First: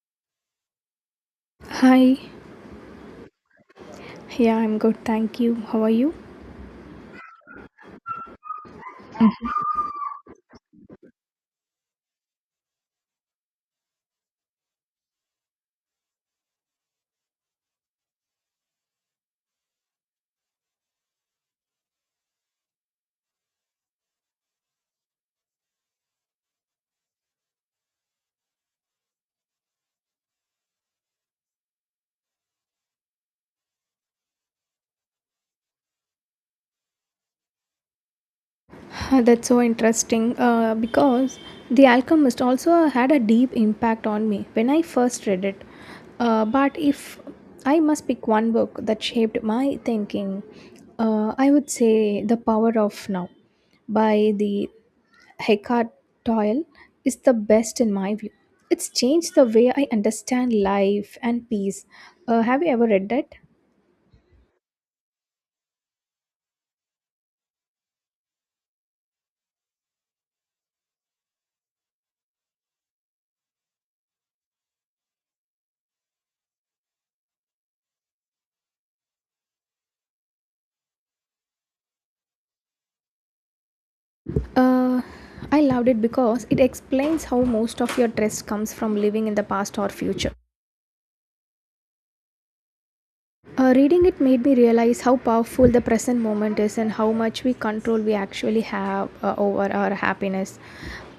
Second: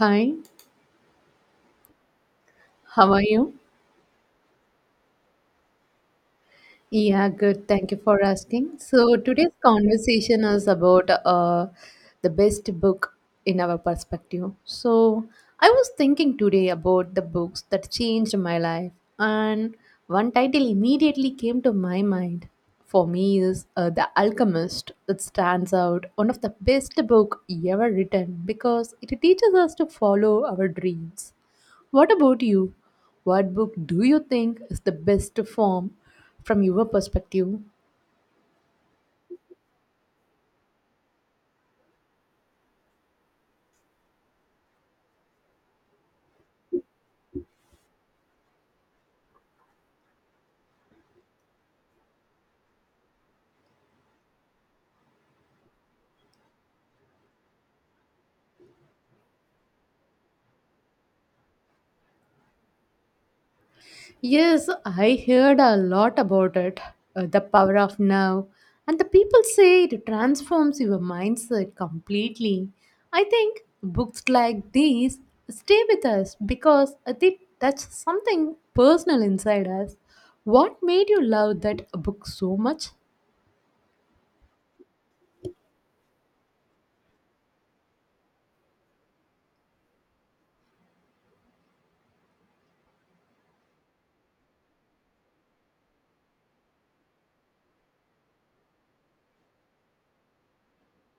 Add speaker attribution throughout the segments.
Speaker 1: Hi,
Speaker 2: Hi,
Speaker 1: how are you?
Speaker 2: yeah, I'm good, thank you. How are you?
Speaker 1: Yeah, good. Thank you for asking. So today's conversation is about the best book in our perspective. So I was thinking today about the books that changed my life, and one title immediately came to my mind. For me, is The Alchemist. It stands out one of the best book ever written because it teaches us to follow our dreams. What about you? What book do you think is the best form from your perspective?
Speaker 2: That's so interesting because The Alchemist also had a deep impact on me when I first read it. But if I must pick one book that shaped my thinking, I would say The Power of Now by the Eckhart Toyle is the best in my view. It's changed the way I understand life and peace. Have you ever read that?
Speaker 1: Yes, I heard a lot about it. The power of now. And the people say it transforms your mindset completely. I think books like these stay with us because they touch something personal inside us. What made you love that book so much?
Speaker 2: Uh, I loved it because it explains how most of your stress comes from living in the past or future. Reading it made me realize how powerful the present moment is and how much we control we actually have over our happiness.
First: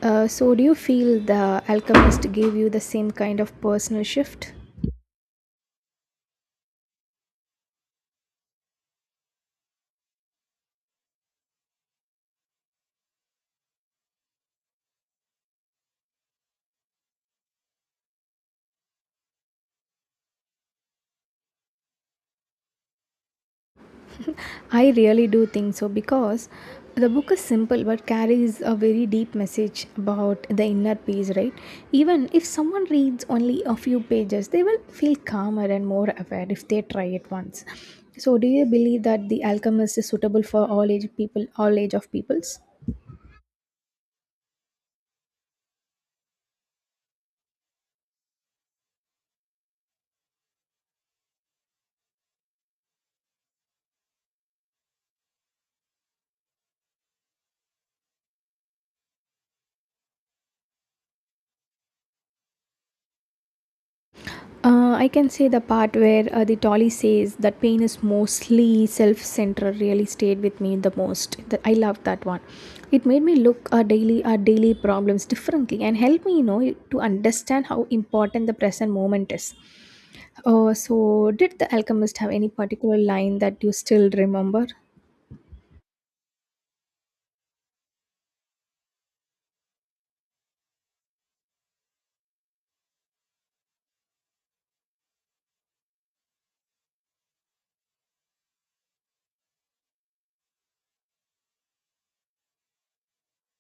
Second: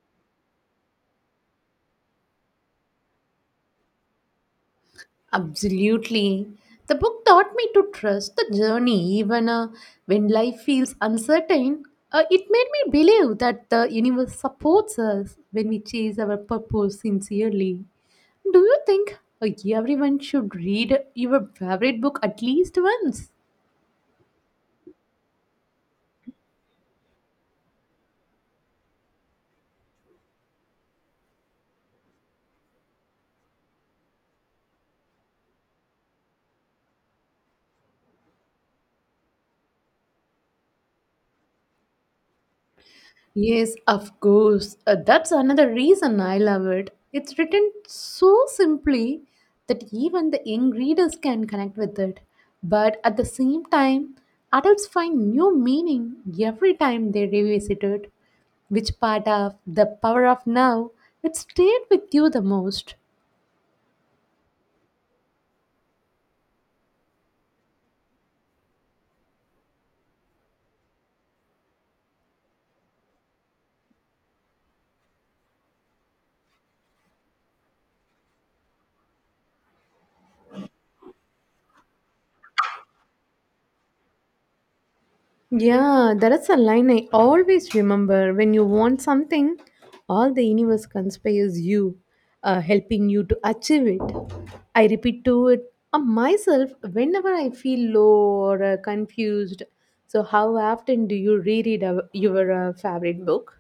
Speaker 2: So, do you feel The Alchemist gave you the same kind of personal shift?
Speaker 1: Absolutely. The book taught me to trust the journey even when life feels uncertain. It made me believe that the universe supports us when we chase our purpose sincerely. Do you think everyone should read your favorite book at least once?
Speaker 2: I really do think so because the book is simple but carries a very deep message about the inner peace, right? Even if someone reads only a few pages, they will feel calmer and more aware if they try it once. So, do you believe that The Alchemist is suitable for all age people, all age of peoples?
Speaker 1: Yes, of course. That's another reason I love it. It's written so simply that even the young readers can connect with it. But at the same time, adults find new meaning every time they revisit it. Which part of the power of now it stayed with you the most?
Speaker 2: I can say the part where the Tolly says that pain is mostly self centered really stayed with me the most. That I loved that one. It made me look our daily problems differently and helped me, you know, to understand how important the present moment is. So, did the alchemist have any particular line that you still remember?
Speaker 1: Yeah, that's a line I always remember. When you want something, all the universe conspires you, helping you to achieve it. I repeat to it myself whenever I feel low or confused. So, how often do you reread your favorite book?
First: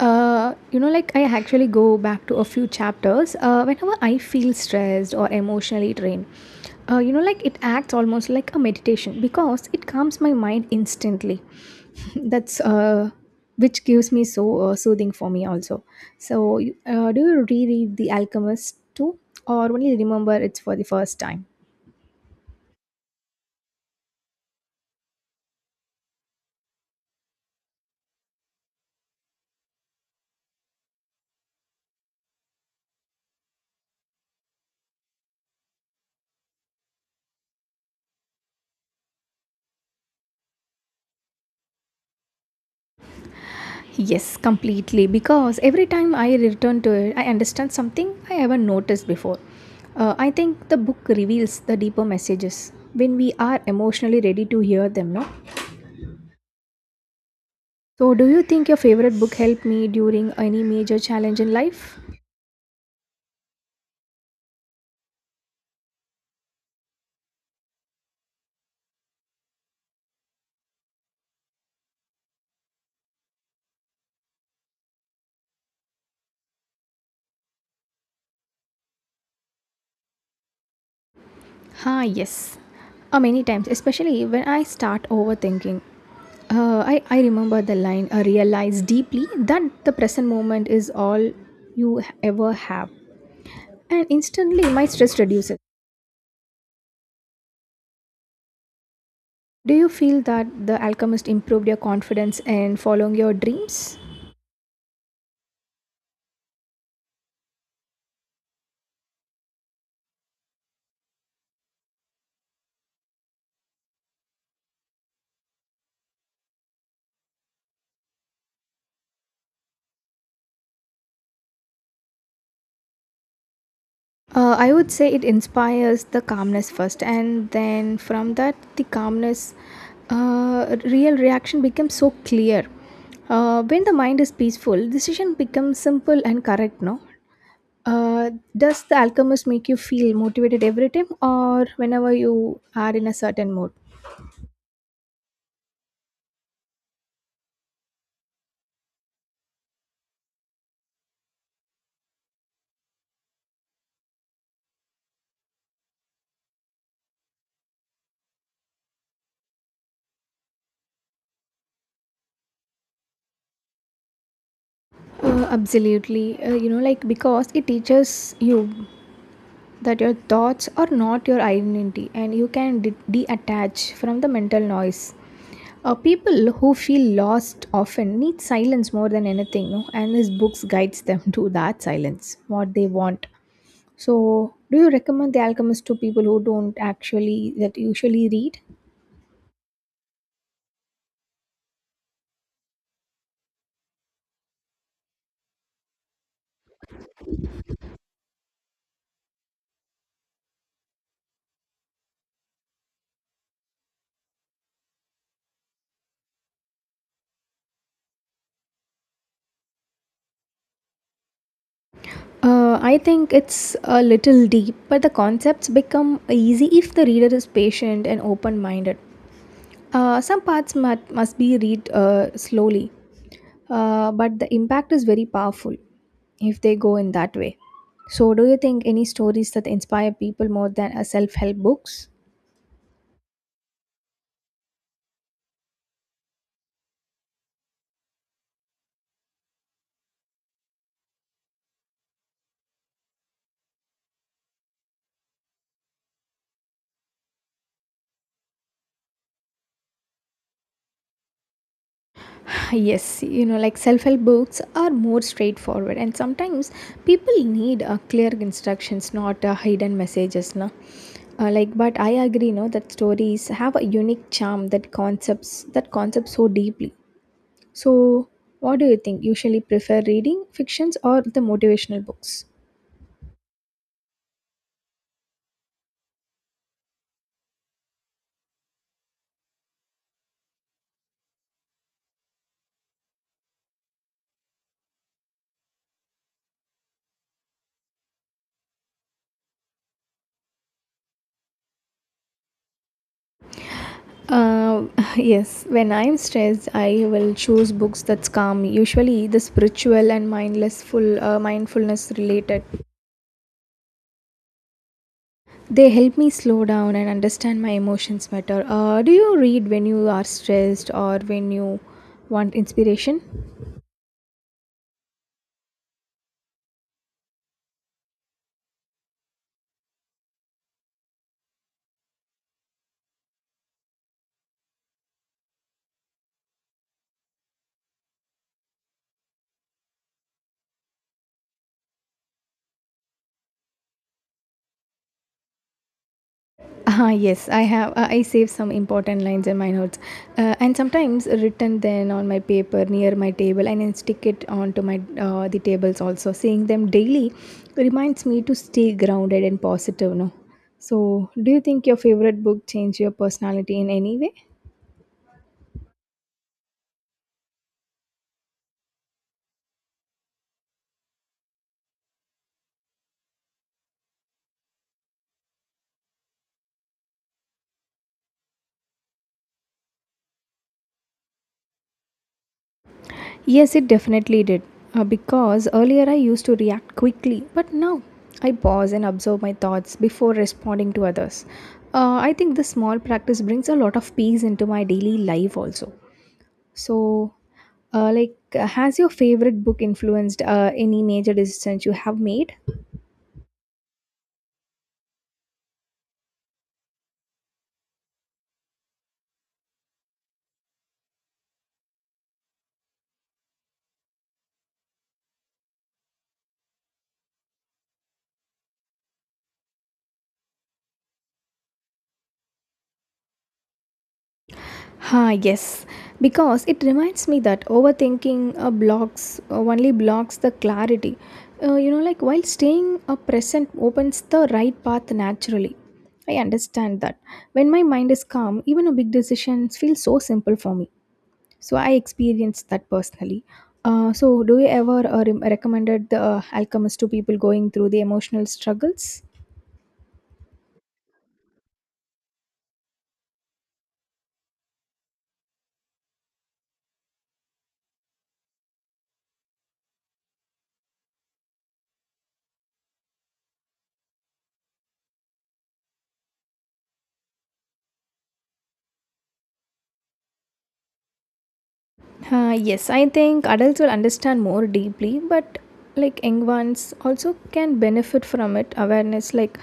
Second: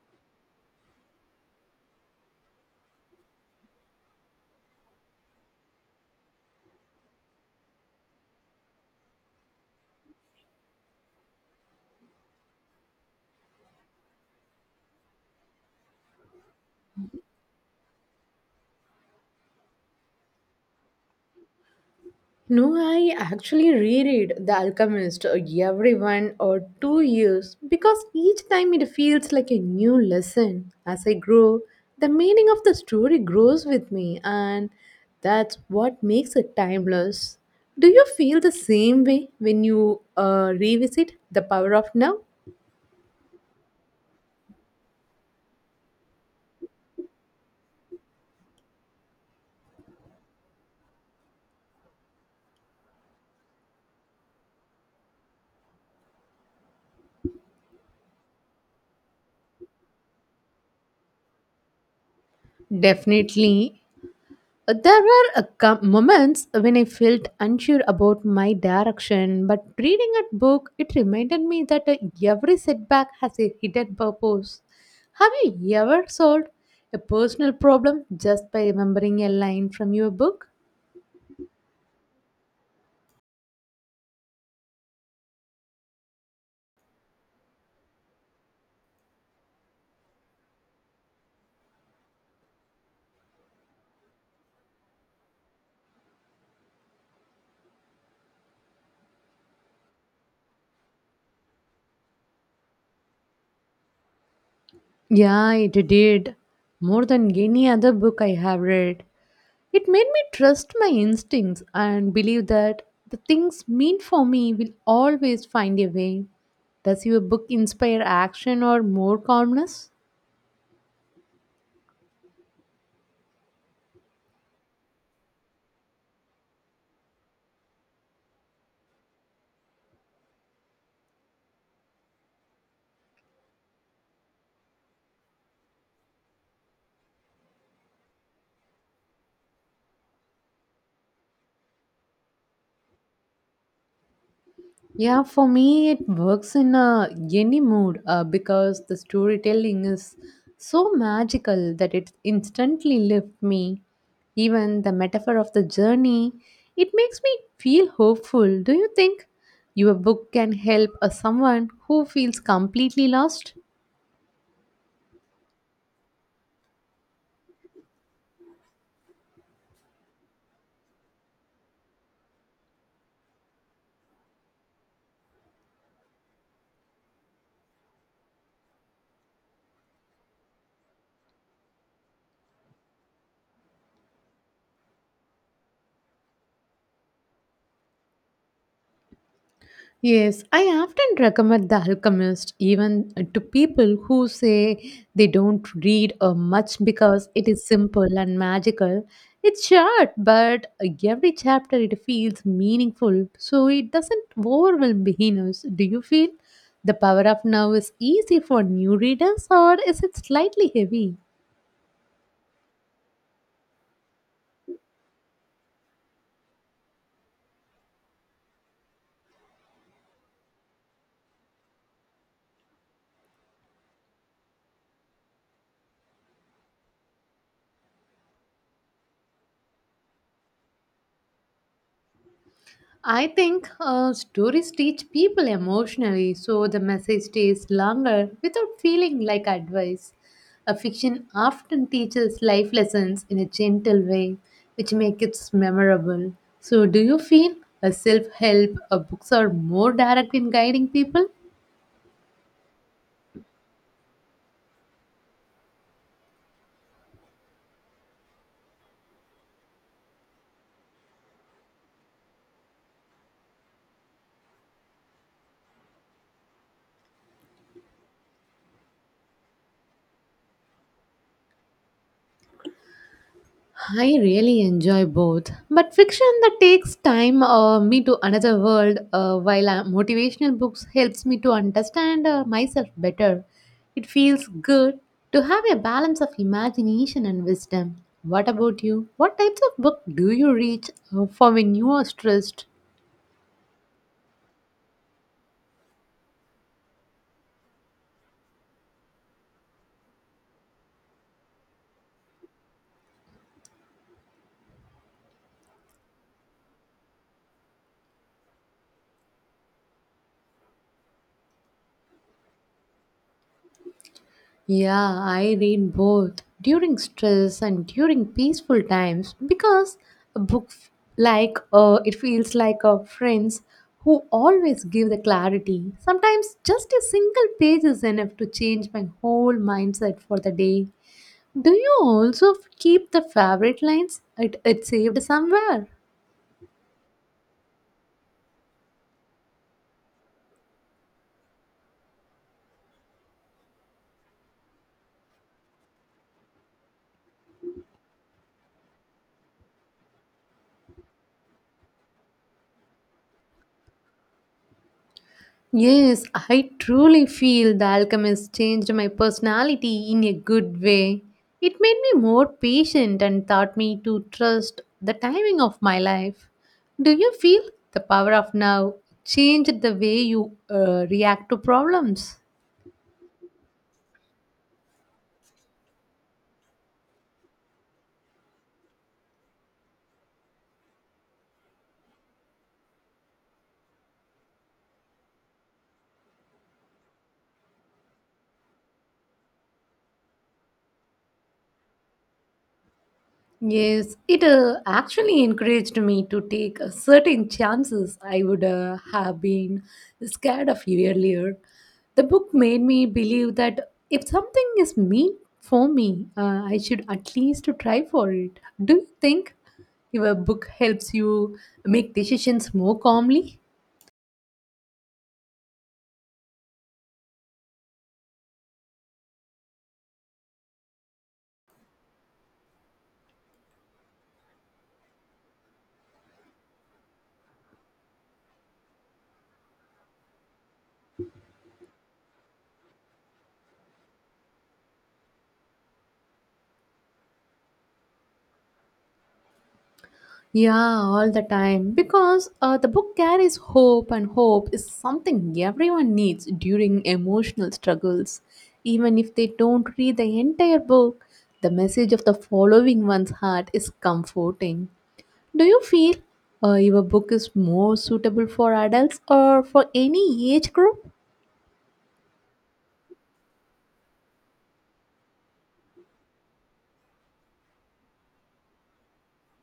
Speaker 2: I actually go back to a few chapters whenever I feel stressed or emotionally drained. It acts almost like a meditation because it calms my mind instantly. That's which gives me soothing for me also. So, do you reread The Alchemist too, or only remember it's for the first time?
Speaker 1: No, I actually reread The Alchemist every 1 or 2 years because each time it feels like a new lesson. As I grow, the meaning of the story grows with me, and that's what makes it timeless. Do you feel the same way when you revisit The Power of Now?
Speaker 2: Yes, completely. Because every time I return to it, I understand something I haven't noticed before. I think the book reveals the deeper messages when we are emotionally ready to hear them, no? So, do you think your favorite book helped me during any major challenge in life?
Speaker 1: Definitely. There were moments when I felt unsure about my direction, but reading a book, it reminded me that every setback has a hidden purpose. Have you ever solved a personal problem just by remembering a line from your book?
Speaker 2: Ah, yes. Many times, especially when I start overthinking. I remember the line, I realize deeply that the present moment is all you ever have. And instantly, my stress reduces. Do you feel that The Alchemist improved your confidence in following your dreams?
Speaker 1: Yeah, it did. More than any other book I have read. It made me trust my instincts and believe that the things meant for me will always find a way. Does your book inspire action or more calmness?
Speaker 2: I would say it inspires the calmness first, and then from that, the calmness, real reaction becomes so clear. When the mind is peaceful, decision becomes simple and correct. No, uh, does the alchemist make you feel motivated every time, or whenever you are in a certain mood?
Speaker 1: Yeah, for me, it works in any mood because the storytelling is so magical that it instantly lifts me. Even the metaphor of the journey, it makes me feel hopeful. Do you think your book can help someone who feels completely lost?
Speaker 2: Absolutely. Because it teaches you that your thoughts are not your identity and you can detach from the mental noise. People who feel lost often need silence more than anything, no? And his books guides them to that silence, what they want. So, do you recommend The Alchemist to people who don't actually that usually read?
Speaker 1: Yes, I often recommend The Alchemist even to people who say they don't read much because it is simple and magical. It's short, but every chapter it feels meaningful, so it doesn't overwhelm beginners. Do you feel The Power of Now is easy for new readers or is it slightly heavy?
Speaker 2: I think it's a little deep, but the concepts become easy if the reader is patient and open minded. Some parts must be read slowly, but the impact is very powerful if they go in that way. So, do you think any stories that inspire people more than a self help books?
Speaker 1: I think stories teach people emotionally, so the message stays longer without feeling like advice. A fiction often teaches life lessons in a gentle way, which make it memorable. So, do you feel a self-help books are more direct in guiding people?
Speaker 2: Yes, you know, like self help books are more straightforward, and sometimes people need clear instructions, not hidden messages. Na? Like, but I agree, no, that stories have a unique charm that concept so deeply. So, what do you think? Usually prefer reading fictions or the motivational books?
Speaker 1: I really enjoy both, but fiction that takes time me to another world, while motivational books helps me to understand myself better. It feels good to have a balance of imagination and wisdom. What about you? What types of book do you read for when you are stressed?
Speaker 2: Uh, yes, when I'm stressed, I will choose books that's calm. Usually, the spiritual and mindless full mindfulness related. They help me slow down and understand my emotions better. Do you read when you are stressed or when you want inspiration?
Speaker 1: Yeah, I read both during stress and during peaceful times because a book f- like it feels like a friends who always give the clarity. Sometimes just a single page is enough to change my whole mindset for the day. Do you also keep the favorite lines? It saved somewhere.
Speaker 2: Ah yes, I have. I save some important lines in my notes, and sometimes written then on my paper near my table, and then stick it onto my the tables also. Seeing them daily reminds me to stay grounded and positive. No, so do you think your favorite book changed your personality in any way?
Speaker 1: Yes, I truly feel The Alchemist changed my personality in a good way. It made me more patient and taught me to trust the timing of my life. Do you feel the power of now changed the way you react to problems?
Speaker 2: Yes, it definitely did. Because earlier I used to react quickly, but now I pause and observe my thoughts before responding to others. I think this small practice brings a lot of peace into my daily life also. So, has your favorite book influenced any major decisions you have made?
Speaker 1: Yes, it actually encouraged me to take certain chances I would have been scared of earlier. The book made me believe that if something is meant for me, I should at least try for it. Do you think your book helps you make decisions more calmly?
Speaker 2: Ha, yes, because it reminds me that overthinking blocks only blocks the clarity. While staying present opens the right path naturally. I understand that. When my mind is calm, even a big decision feels so simple for me. So I experienced that personally. So, do you ever recommended the alchemist to people going through the emotional struggles?
Speaker 1: Yeah, all the time. Because the book carries hope, and hope is something everyone needs during emotional struggles. Even if they don't read the entire book, the message of the following one's heart is comforting. Do you feel your book is more suitable for adults or for any age group?
Speaker 2: Yes, I think adults will understand more deeply, but like young ones also can benefit from it. Awareness, like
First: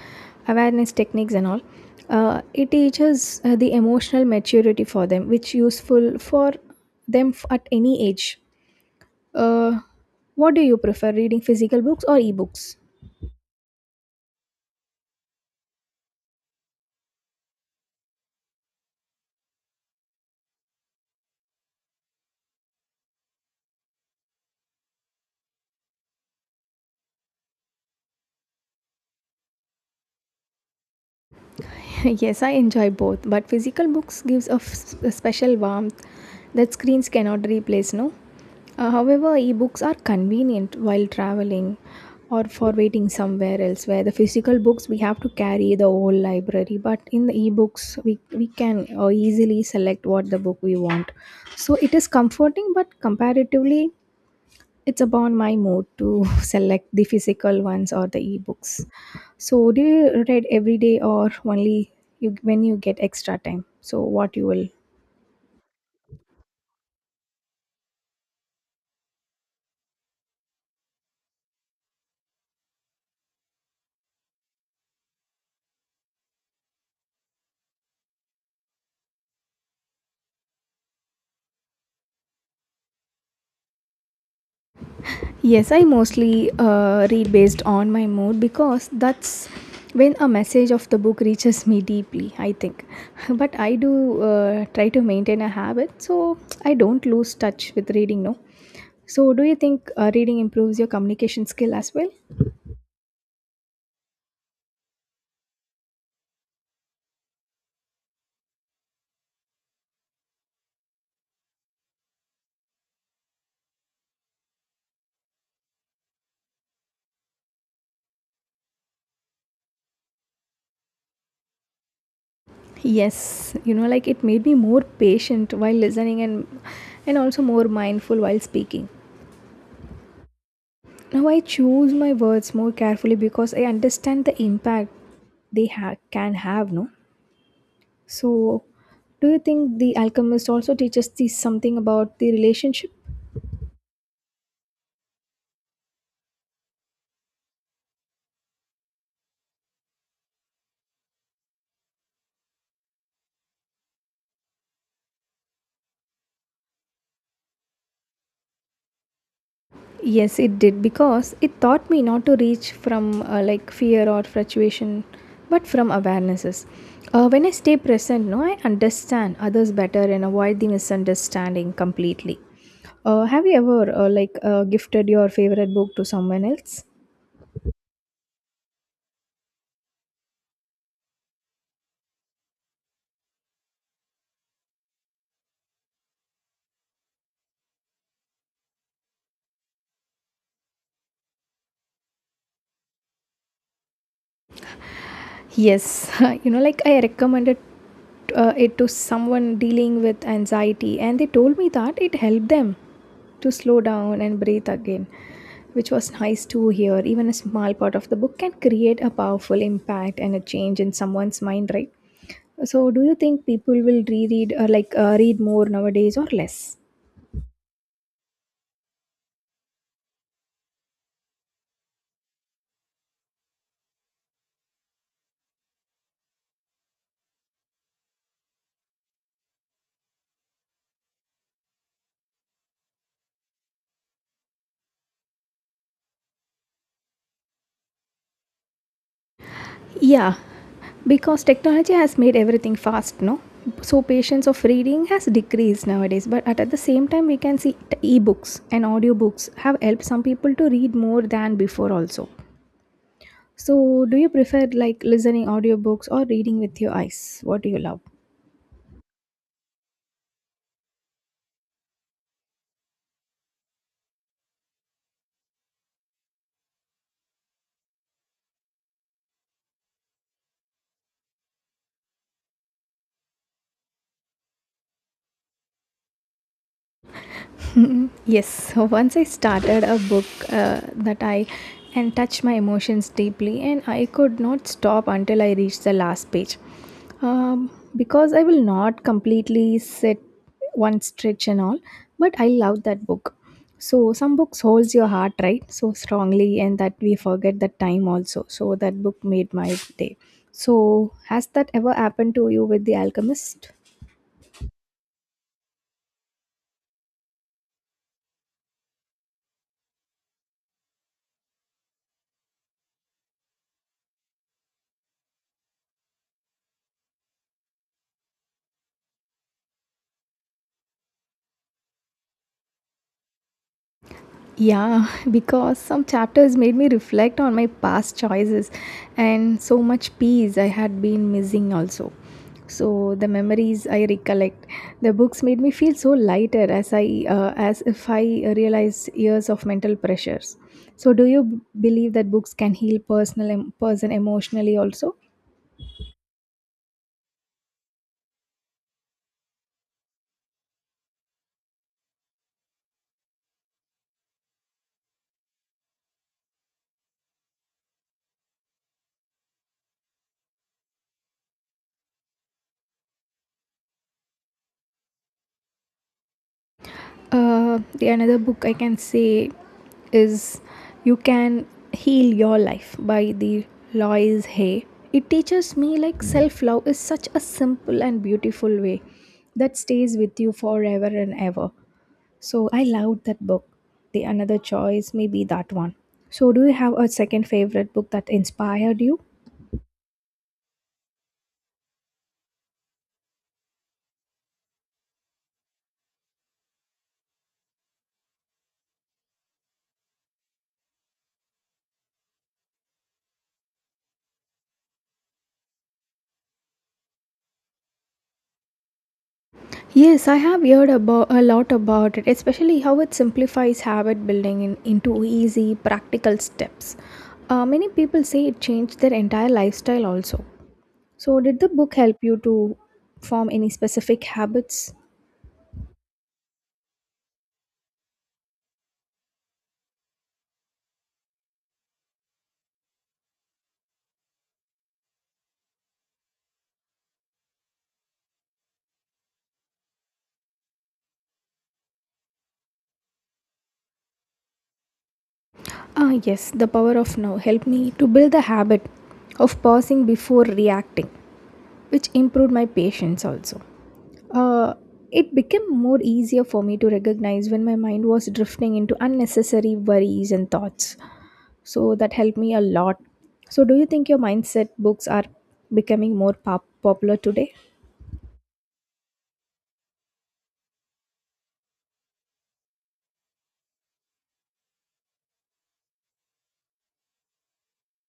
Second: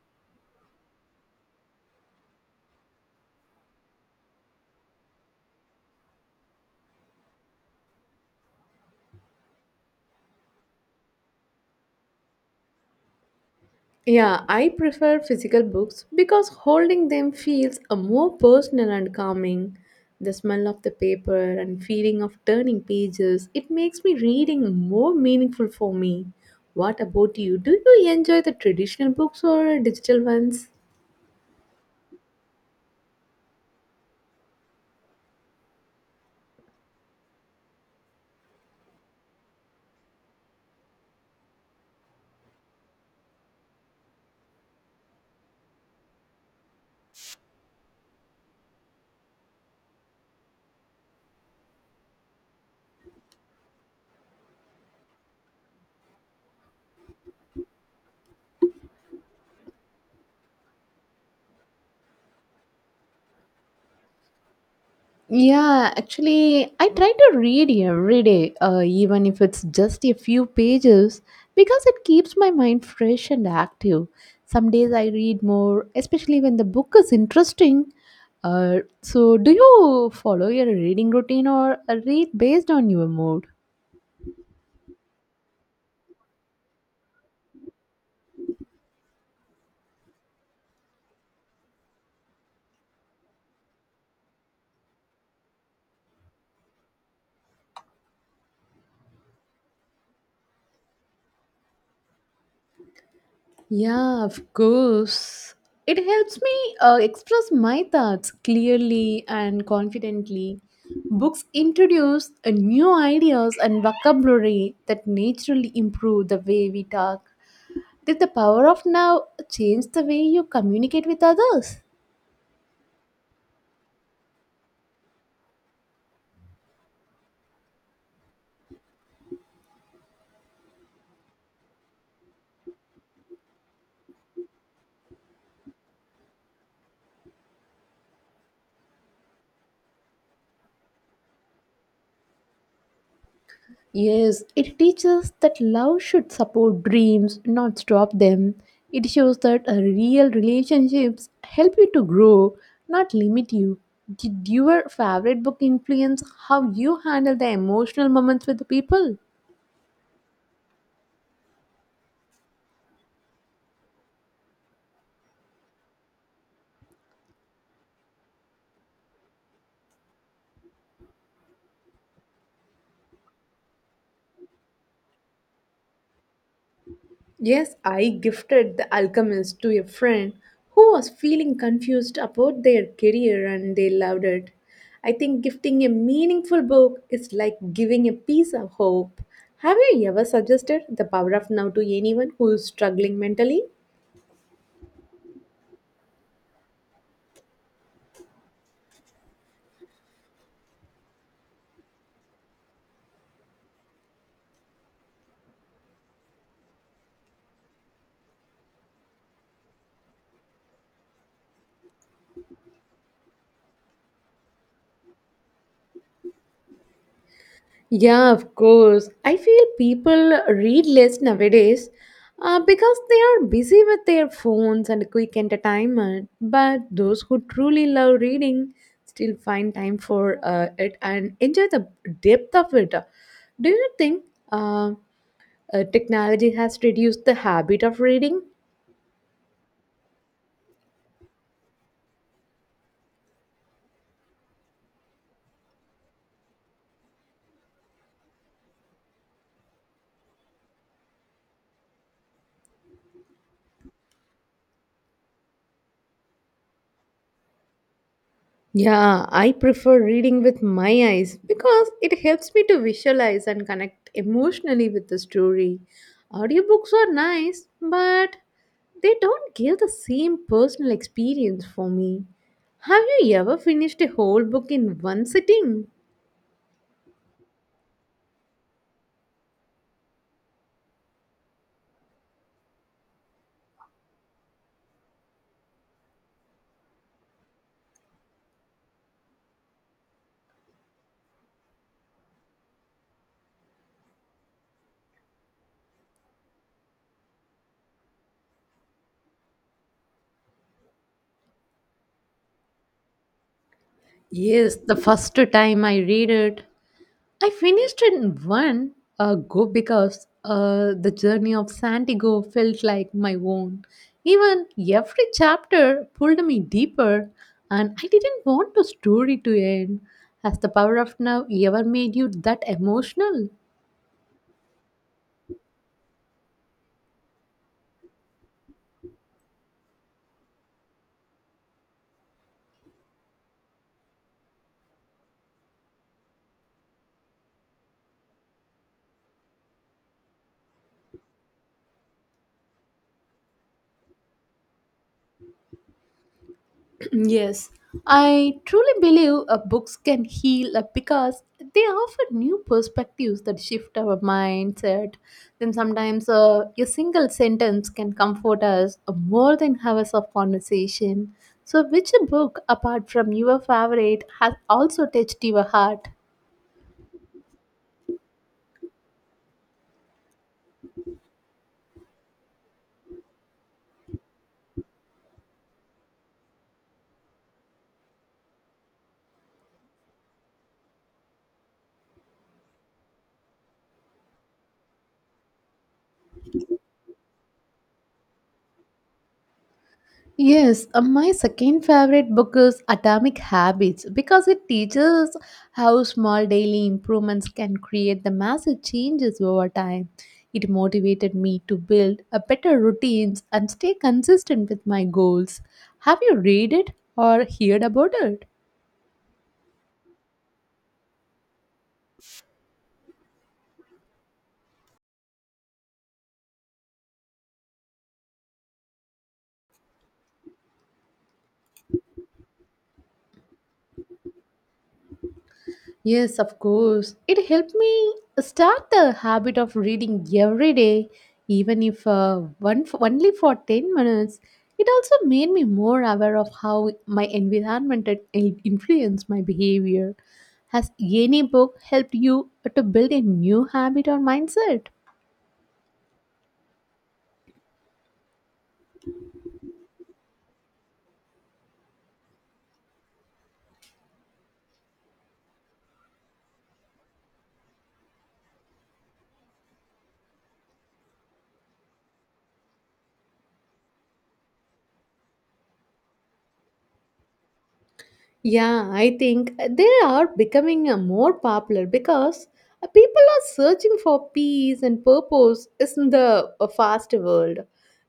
Speaker 2: awareness techniques and all, it teaches the emotional maturity for them, which useful for them at any age. Uh, what do you prefer, reading physical books or ebooks?
Speaker 1: Yeah, I prefer physical books because holding them feels a more personal and calming. The smell of the paper and feeling of turning pages, it makes me reading more meaningful for me. What about you? Do you enjoy the traditional books or digital ones?
Speaker 2: Yes, I enjoy both, but physical books gives a special warmth that screens cannot replace, no? However, ebooks are convenient while traveling or for waiting somewhere else, where the physical books we have to carry the whole library, but in the ebooks we can easily select what the book we want. So it is comforting, but comparatively, it's upon my mood to select the physical ones or the ebooks. So do you read every day or only you when you get extra time, so what you will?
Speaker 1: Yeah, actually, I try to read every day, even if it's just a few pages, because it keeps my mind fresh and active. Some days I read more, especially when the book is interesting. So, do you follow your reading routine or read based on your mood?
Speaker 2: Yes, I mostly read based on my mood, because that's when a message of the book reaches me deeply, I think. But I do try to maintain a habit so I don't lose touch with reading, no? So do you think reading improves your communication skill as well?
Speaker 1: Yeah, of course. It helps me express my thoughts clearly and confidently. Books introduce new ideas and vocabulary that naturally improve the way we talk. Did the power of now change the way you communicate with others?
Speaker 2: Yes, you know, like it made me more patient while listening and also more mindful while speaking. Now I choose my words more carefully because I understand the impact can have, no? So, do you think The Alchemist also teaches us something about the relationship?
Speaker 1: Yes, it teaches that love should support dreams, not stop them. It shows that real relationships help you to grow, not limit you. Did your favorite book influence how you handle the emotional moments with the people?
Speaker 2: Yes, it did because it taught me not to reach from like fear or fluctuation, but from awarenesses. When I stay present, no, I understand others better and avoid the misunderstanding completely. Have you ever gifted your favorite book to someone else?
Speaker 1: Yes, I gifted The Alchemist to a friend who was feeling confused about their career and they loved it. I think gifting a meaningful book is like giving a piece of hope. Have you ever suggested The Power of Now to anyone who is struggling mentally?
Speaker 2: Yes, you know, like, I recommended it to someone dealing with anxiety, and they told me that it helped them to slow down and breathe again, which was nice to hear. Even a small part of the book can create a powerful impact and a change in someone's mind, right? So, do you think people will reread or read more nowadays or less?
Speaker 1: Yeah, of course. I feel people read less nowadays because they are busy with their phones and quick entertainment. But those who truly love reading still find time for it and enjoy the depth of it. Do you think uh, technology has reduced the habit of reading?
Speaker 2: Yeah, because technology has made everything fast, no? So patience of reading has decreased nowadays. But at the same time, we can see e-books and audiobooks have helped some people to read more than before also. So do you prefer like listening audiobooks or reading with your eyes? What do you love?
Speaker 1: Yeah, I prefer reading with my eyes because it helps me to visualize and connect emotionally with the story. Audiobooks are nice, but they don't give the same personal experience for me. Have you ever finished a whole book in one sitting?
Speaker 2: Yes, so once I started a book that I and touched my emotions deeply, and I could not stop until I reached the last page. Um, because I will not completely sit one stretch and all, but I love that book. So some books holds your heart right so strongly, and that we forget the time also. So that book made my day. So has that ever happened to you with The Alchemist?
Speaker 1: Yes, the first time I read it, I finished in one go because the journey of Santiago felt like my own. Even every chapter pulled me deeper, and I didn't want the story to end. Has the power of now ever made you that emotional?
Speaker 2: Yeah, because some chapters made me reflect on my past choices, and so much peace I had been missing also. So the memories I recollect, the books made me feel so lighter as I as if I realized years of mental pressures. So do you believe that books can heal person emotionally also?
Speaker 1: Yes, I truly believe books can heal because they offer new perspectives that shift our mindset. Then sometimes a single sentence can comfort us more than hours of conversation. So, which book, apart from your favorite, has also touched your heart?
Speaker 2: The another book I can say is You Can Heal Your Life by the Lois Hay. It teaches me like self love is such a simple and beautiful way that stays with you forever and ever. So I loved that book. The another choice may be that one. So do you have a second favorite book that inspired you?
Speaker 1: Yes, my second favorite book is Atomic Habits because it teaches how small daily improvements can create the massive changes over time. It motivated me to build a better routines and stay consistent with my goals. Have you read it or heard about it?
Speaker 2: Yes, I have heard about a lot about it, especially how it simplifies habit building into easy, practical steps. Many people say it changed their entire lifestyle also. So, did the book help you to form any specific habits?
Speaker 1: Yes, of course. It helped me start the habit of reading every day, even if one only for 10 minutes. It also made me more aware of how my influenced my behavior. Has any book helped you to build a new habit or mindset?
Speaker 2: Ah, yes, The Power of Now helped me to build the habit of pausing before reacting, which improved my patience also. Uh, it became more easier for me to recognize when my mind was drifting into unnecessary worries and thoughts. So that helped me a lot. So do you think your mindset books are becoming more popular today?
Speaker 1: Yeah, I think they are becoming more popular because people are searching for peace and purpose in the fast world.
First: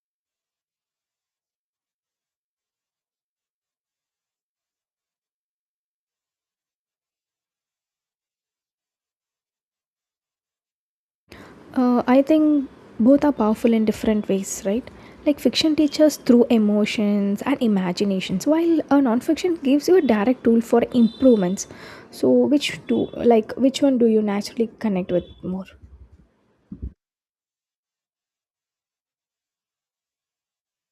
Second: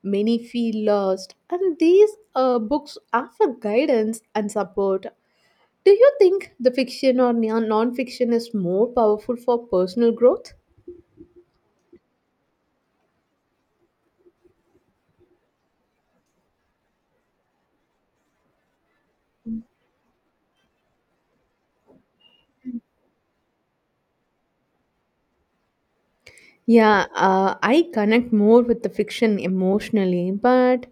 Speaker 1: Many feel lost, and these books offer guidance and support. Do you think the fiction or non fiction is more powerful for personal growth?
Speaker 2: I think both are powerful in different ways, right? Like fiction teaches through emotions and imaginations, while a nonfiction gives you a direct tool for improvements. So which do which one do you naturally connect with more?
Speaker 1: Yeah, I connect more with the fiction emotionally, but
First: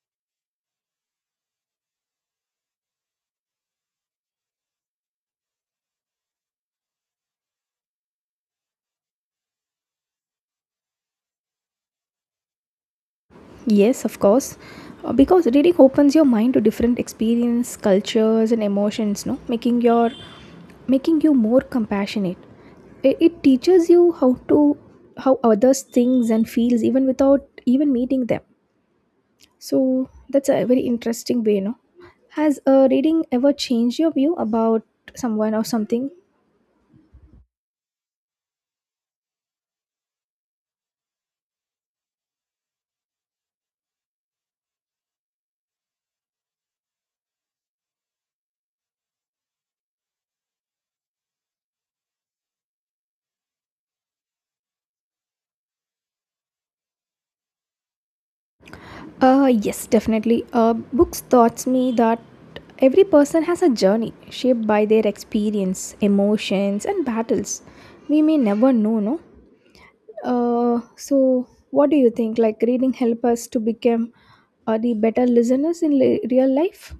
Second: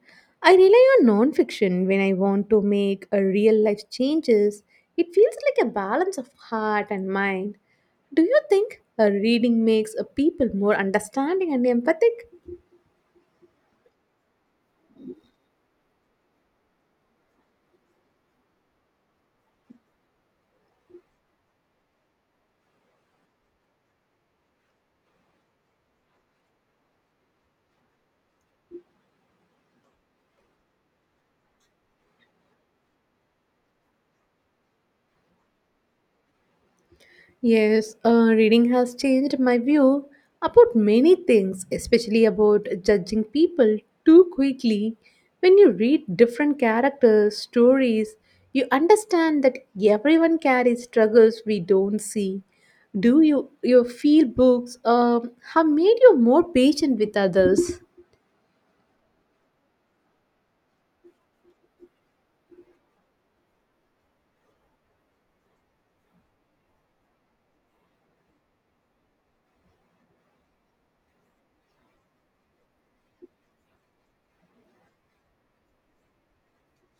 Speaker 1: I rely on non-fiction when I want to make a real life changes. It feels like a balance of heart and mind. Do you think a reading makes a people more understanding and empathic?
Speaker 2: Yes, of course. Because reading opens your mind to different experience, cultures and emotions, no? Making your making you more compassionate. It teaches you how others thinks and feels even without even meeting them. So that's a very interesting way, no? Has reading ever changed your view about someone or something?
Speaker 1: Yes, reading has changed my view about many things, especially about judging people too quickly. When you read different characters' stories, you understand that everyone carries struggles we don't see. Do you your field books have made you more patient with others?
Speaker 2: Yes, definitely. Books taught me that every person has a journey shaped by their experience, emotions, and battles. We may never know, no? So, what do you think? Like, reading help us to become the better listeners in real life?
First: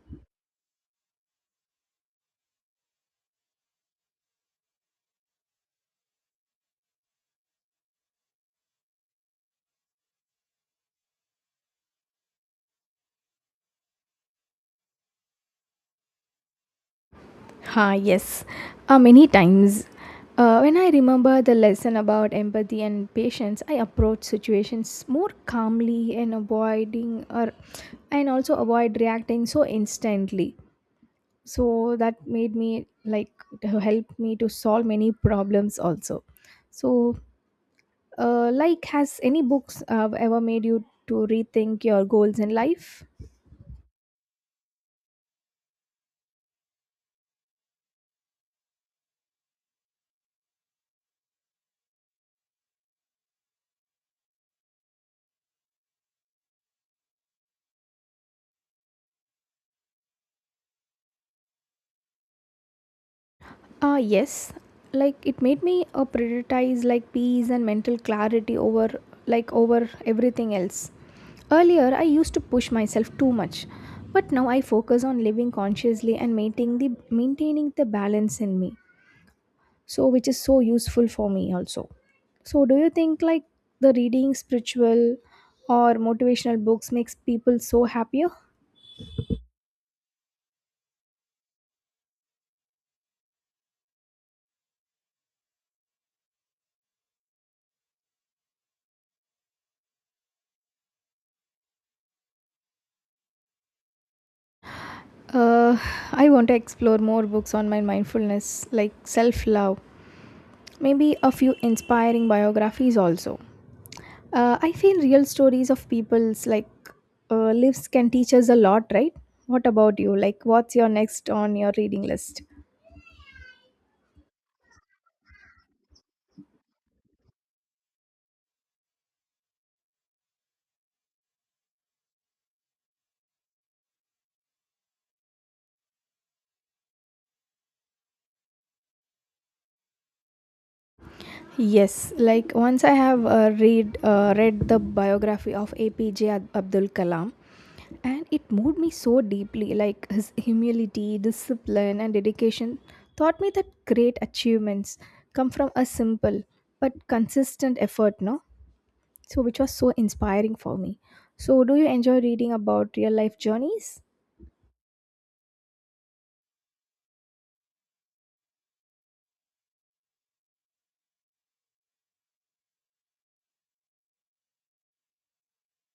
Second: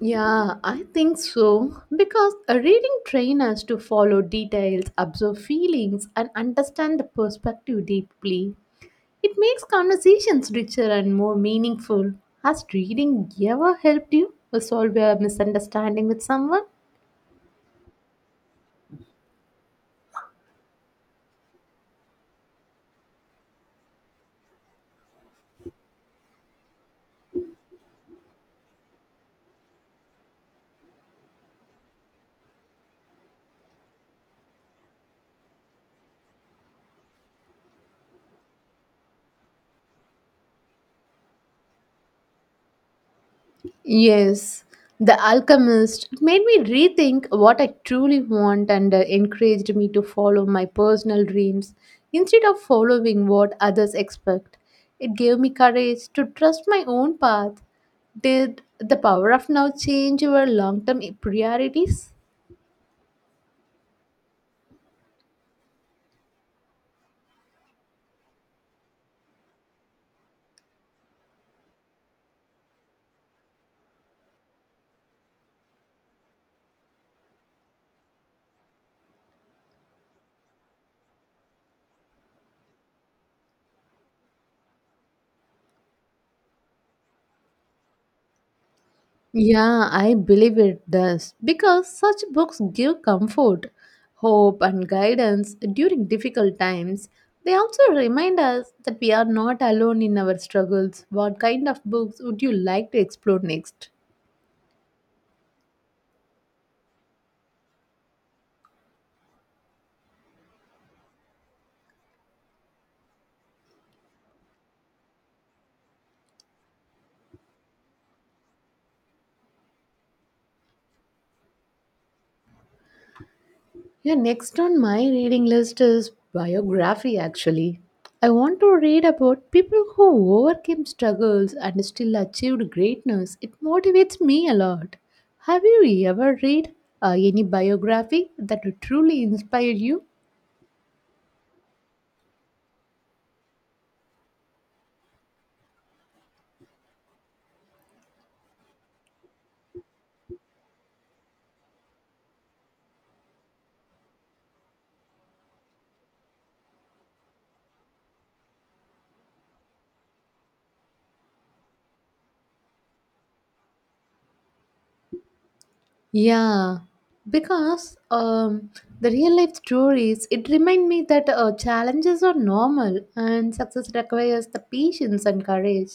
Speaker 1: Yeah, I think so. Because a reading trains us to follow details, observe feelings, and understand the perspective deeply. It makes conversations richer and more meaningful. Has reading ever helped you to solve a misunderstanding with someone?
Speaker 2: Ha, yes, many times. When I remember the lesson about empathy and patience, I approach situations more calmly and avoiding or and also avoid reacting so instantly. So that made me like to help me to solve many problems also. So, like, has any books ever made you to rethink your goals in life?
Speaker 1: Yes, The Alchemist made me rethink what I truly want and encouraged me to follow my personal dreams instead of following what others expect. It gave me courage to trust my own path. Did the power of now change your long term priorities?
Speaker 2: Ah, yes. Like it made me prioritize like peace and mental clarity over like over everything else. Earlier, I used to push myself too much, but now I focus on living consciously and maintaining the balance in me. So, which is so useful for me also. So, do you think like the reading spiritual or motivational books makes people so happier?
Speaker 1: Yeah, I believe it does because such books give comfort, hope, and guidance during difficult times. They also remind us that we are not alone in our struggles. What kind of books would you like to explore next?
Speaker 2: Uh, I want to explore more books on my mindfulness, like self love, maybe a few inspiring biographies also. I feel real stories of people's like lives can teach us a lot, right? What about you? Like, what's your next on your reading list?
Speaker 1: Yeah, next on my reading list is biography actually. I want to read about people who overcame struggles and still achieved greatness. It motivates me a lot. Have you ever read any biography that truly inspired you?
Speaker 2: Yes, like once I have read the biography of APJ Abdul Kalam, and it moved me so deeply. Like his humility, discipline and dedication taught me that great achievements come from a simple but consistent effort, no? So which was so inspiring for me. So do you enjoy reading about real life journeys?
Speaker 1: Yeah, because the real life stories it remind me that challenges are normal and success requires the patience and courage.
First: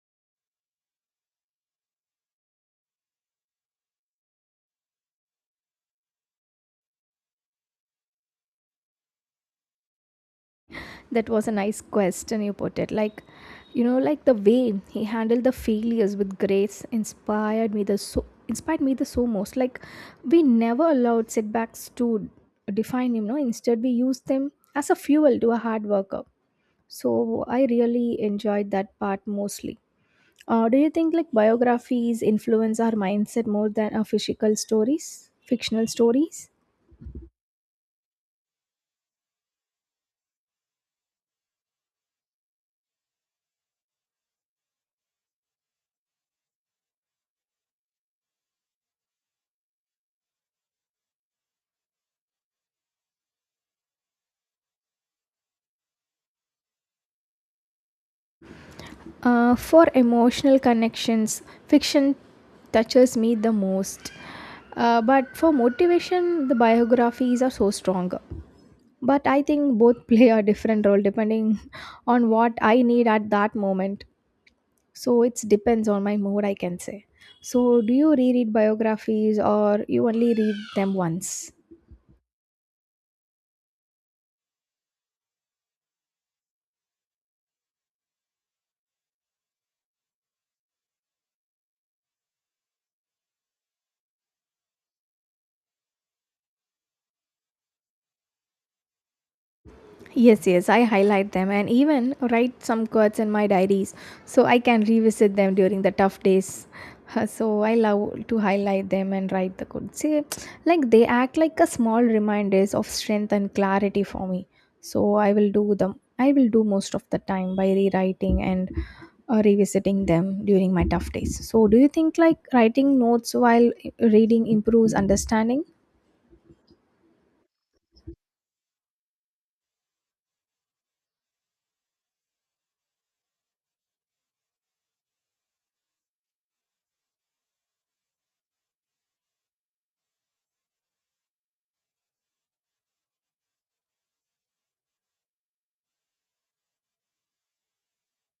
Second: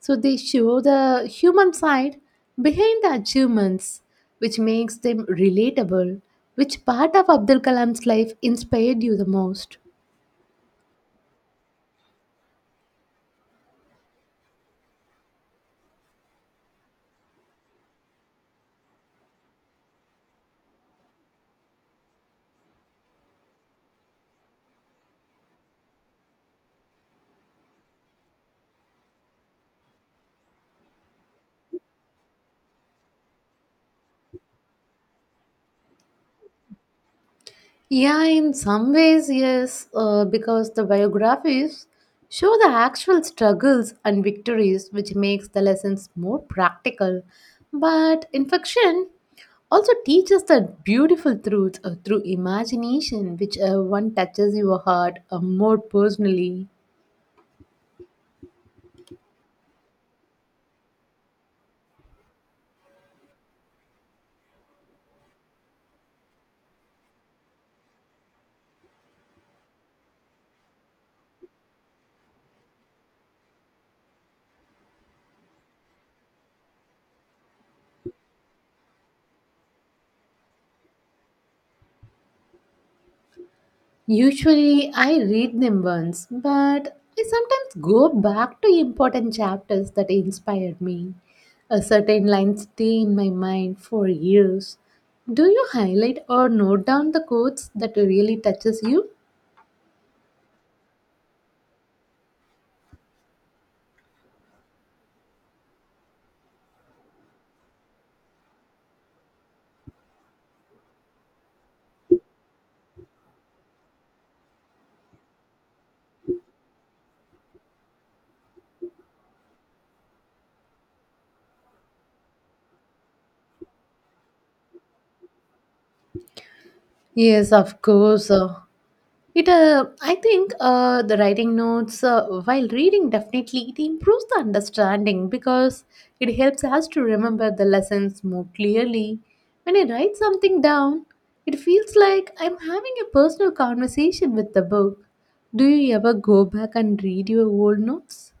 Speaker 1: So they show the human side behind the achievements, which makes them relatable. Which part of Abdul Kalam's life inspired you the most?
Speaker 2: That was a nice question you put it. Like, you know, like the way he handled the failures with grace inspired me the so most. Like, we never allowed setbacks to define him, no, instead we used them as a fuel to a hard worker. So I really enjoyed that part mostly. Do you think like biographies influence our mindset more than our physical stories fictional stories?
Speaker 1: Yeah, in some ways, yes, because the biographies show the actual struggles and victories, which makes the lessons more practical. But in fiction, also teaches the beautiful truth through imagination, which one touches your heart more personally.
Speaker 2: For emotional connections, fiction touches me the most. But for motivation, the biographies are so strong. But I think both play a different role depending on what I need at that moment. So it depends on my mood, I can say. So, do you reread biographies or you only read them once?
Speaker 1: Usually I read them once, but I sometimes go back to important chapters that inspired me. A certain line stay in my mind for years. Do you highlight or note down the quotes that really touches you?
Speaker 2: Yes, yes, I highlight them and even write some quotes in my diaries so I can revisit them during the tough days. So I love to highlight them and write the quotes. See, like they act like a small reminders of strength and clarity for me. So I will do them. I will do most of the time by rewriting and revisiting them during my tough days. So do you think like writing notes while reading improves understanding?
Speaker 1: Yes, of course. I think, the writing notes while reading definitely it improves the understanding because it helps us to remember the lessons more clearly. When I write something down, it feels like I'm having a personal conversation with the book. Do you ever go back and read your old notes?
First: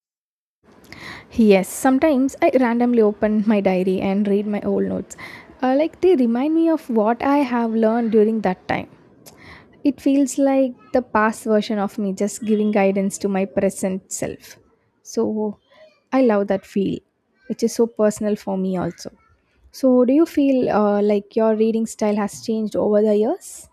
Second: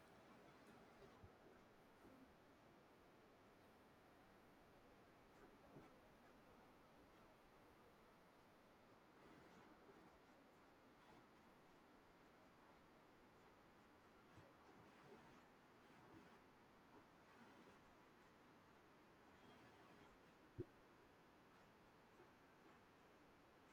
Speaker 2: Yes, sometimes I randomly open my diary and read my old notes. Like they remind me of what I have learned during that time. It feels like the past version of me just giving guidance to my present self. So I love that feel, which is so personal for me also. So do you feel like your reading style has changed over the years?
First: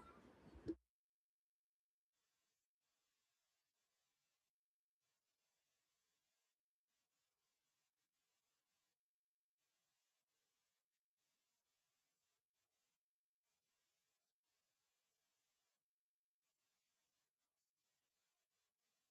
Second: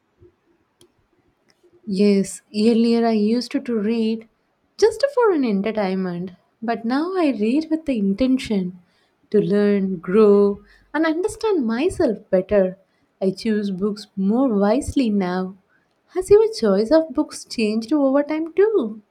Speaker 1: Yes, earlier I used to read just for an entertainment, but now I read with the intention to learn, grow, and understand myself better. I choose books more wisely now. Has your choice of books changed over time too?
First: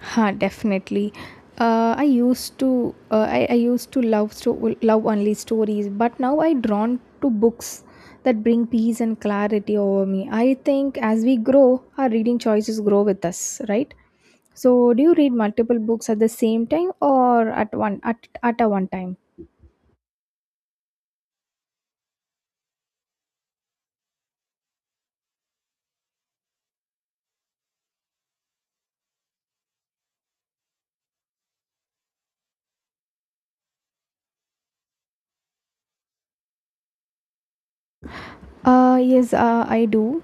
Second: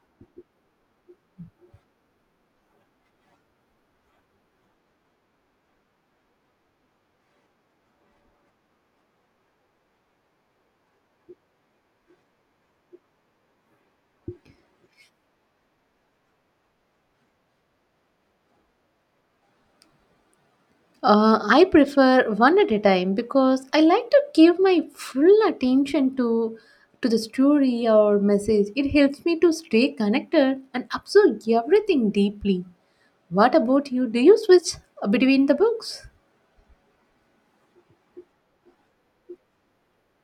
Speaker 2: Huh, definitely. I used to love love only stories, but now I drawn to books that bring peace and clarity over me. I think as we grow, our reading choices grow with us, right? So, do you read multiple books at the same time or at a one time?
Speaker 1: I prefer one at a time because I like to give my full attention to the story or message. It helps me to stay connected and absorb everything deeply. What about you? Do you switch between the books?
Speaker 2: Yes, I do.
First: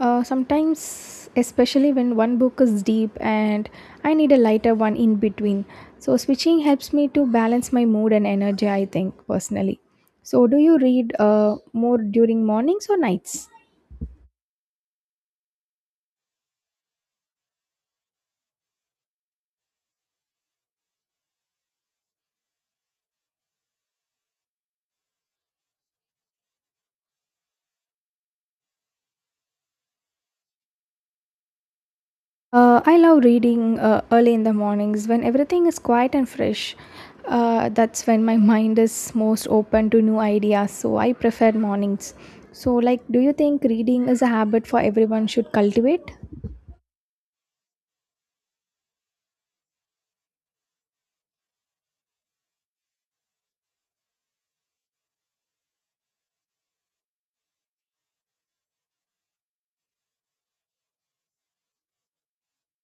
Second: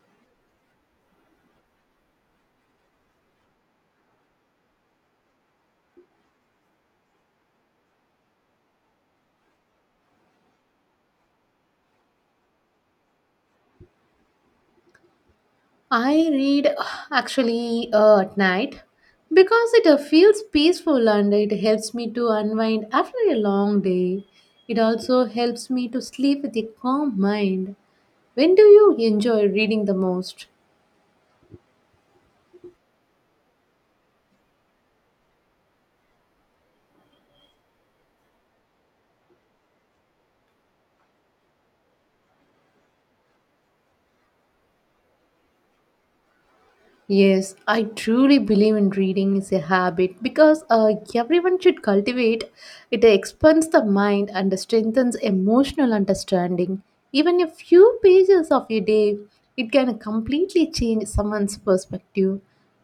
Speaker 2: Sometimes, especially when one book is deep and I need a lighter one in between. So, switching helps me to balance my mood and energy, I think, personally. So, do you read more during mornings or nights?
Speaker 1: I read actually at night because it feels peaceful and it helps me to unwind after a long day. It also helps me to sleep with a calm mind. When do you enjoy reading the most?
Speaker 2: I love reading early in the mornings when everything is quiet and fresh. That's when my mind is most open to new ideas, so I prefer mornings. So, like, do you think reading is a habit for everyone should cultivate?
Speaker 1: Yes, I truly believe in reading is a habit because everyone should cultivate. It expands the mind and strengthens emotional understanding. Even a few pages of a day, it can completely change someone's perspective.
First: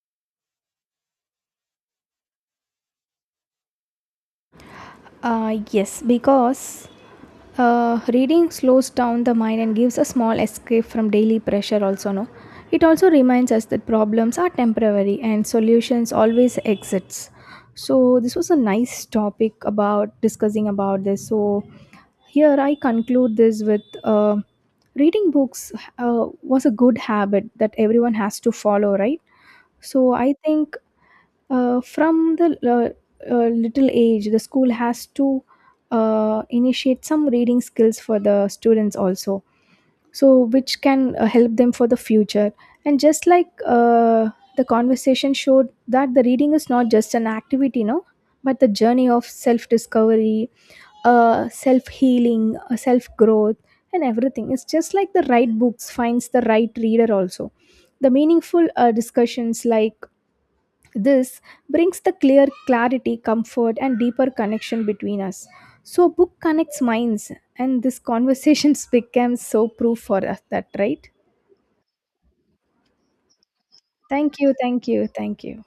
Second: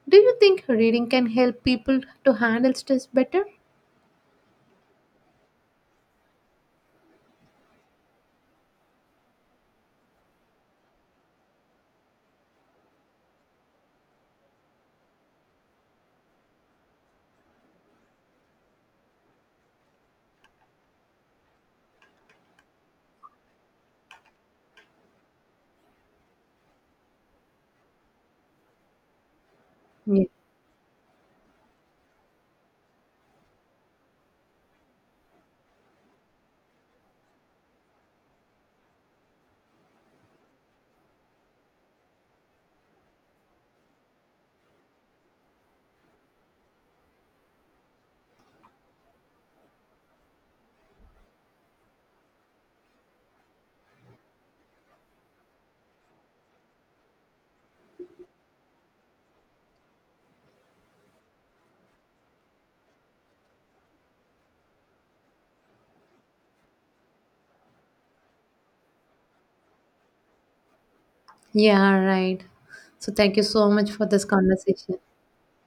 Speaker 1: Do you think reading can help people to handle stress better?
Speaker 2: Yes, because reading slows down the mind and gives a small escape from daily pressure also, no? It also reminds us that problems are temporary and solutions always exits. So this was a nice topic about discussing about this. So here I conclude this with reading books was a good habit that everyone has to follow, right? So
Speaker 1: Yeah,
Speaker 2: I think from the little age, the school has to initiate some reading skills for the students also, so which can help them for the future. And just like the conversation showed, that the reading is not just an activity, no, but the journey of self discovery, self healing, self growth, and everything. It's just like the right books finds the right reader also. The meaningful discussions like this brings the clear clarity, comfort, and deeper connection between us. So, book connects minds, and this conversations becomes so proof for us, that, right?
Speaker 1: yeah right. So, thank you so much for this
Speaker 2: Thank you, thank
Speaker 1: conversation.
Speaker 2: you, thank you.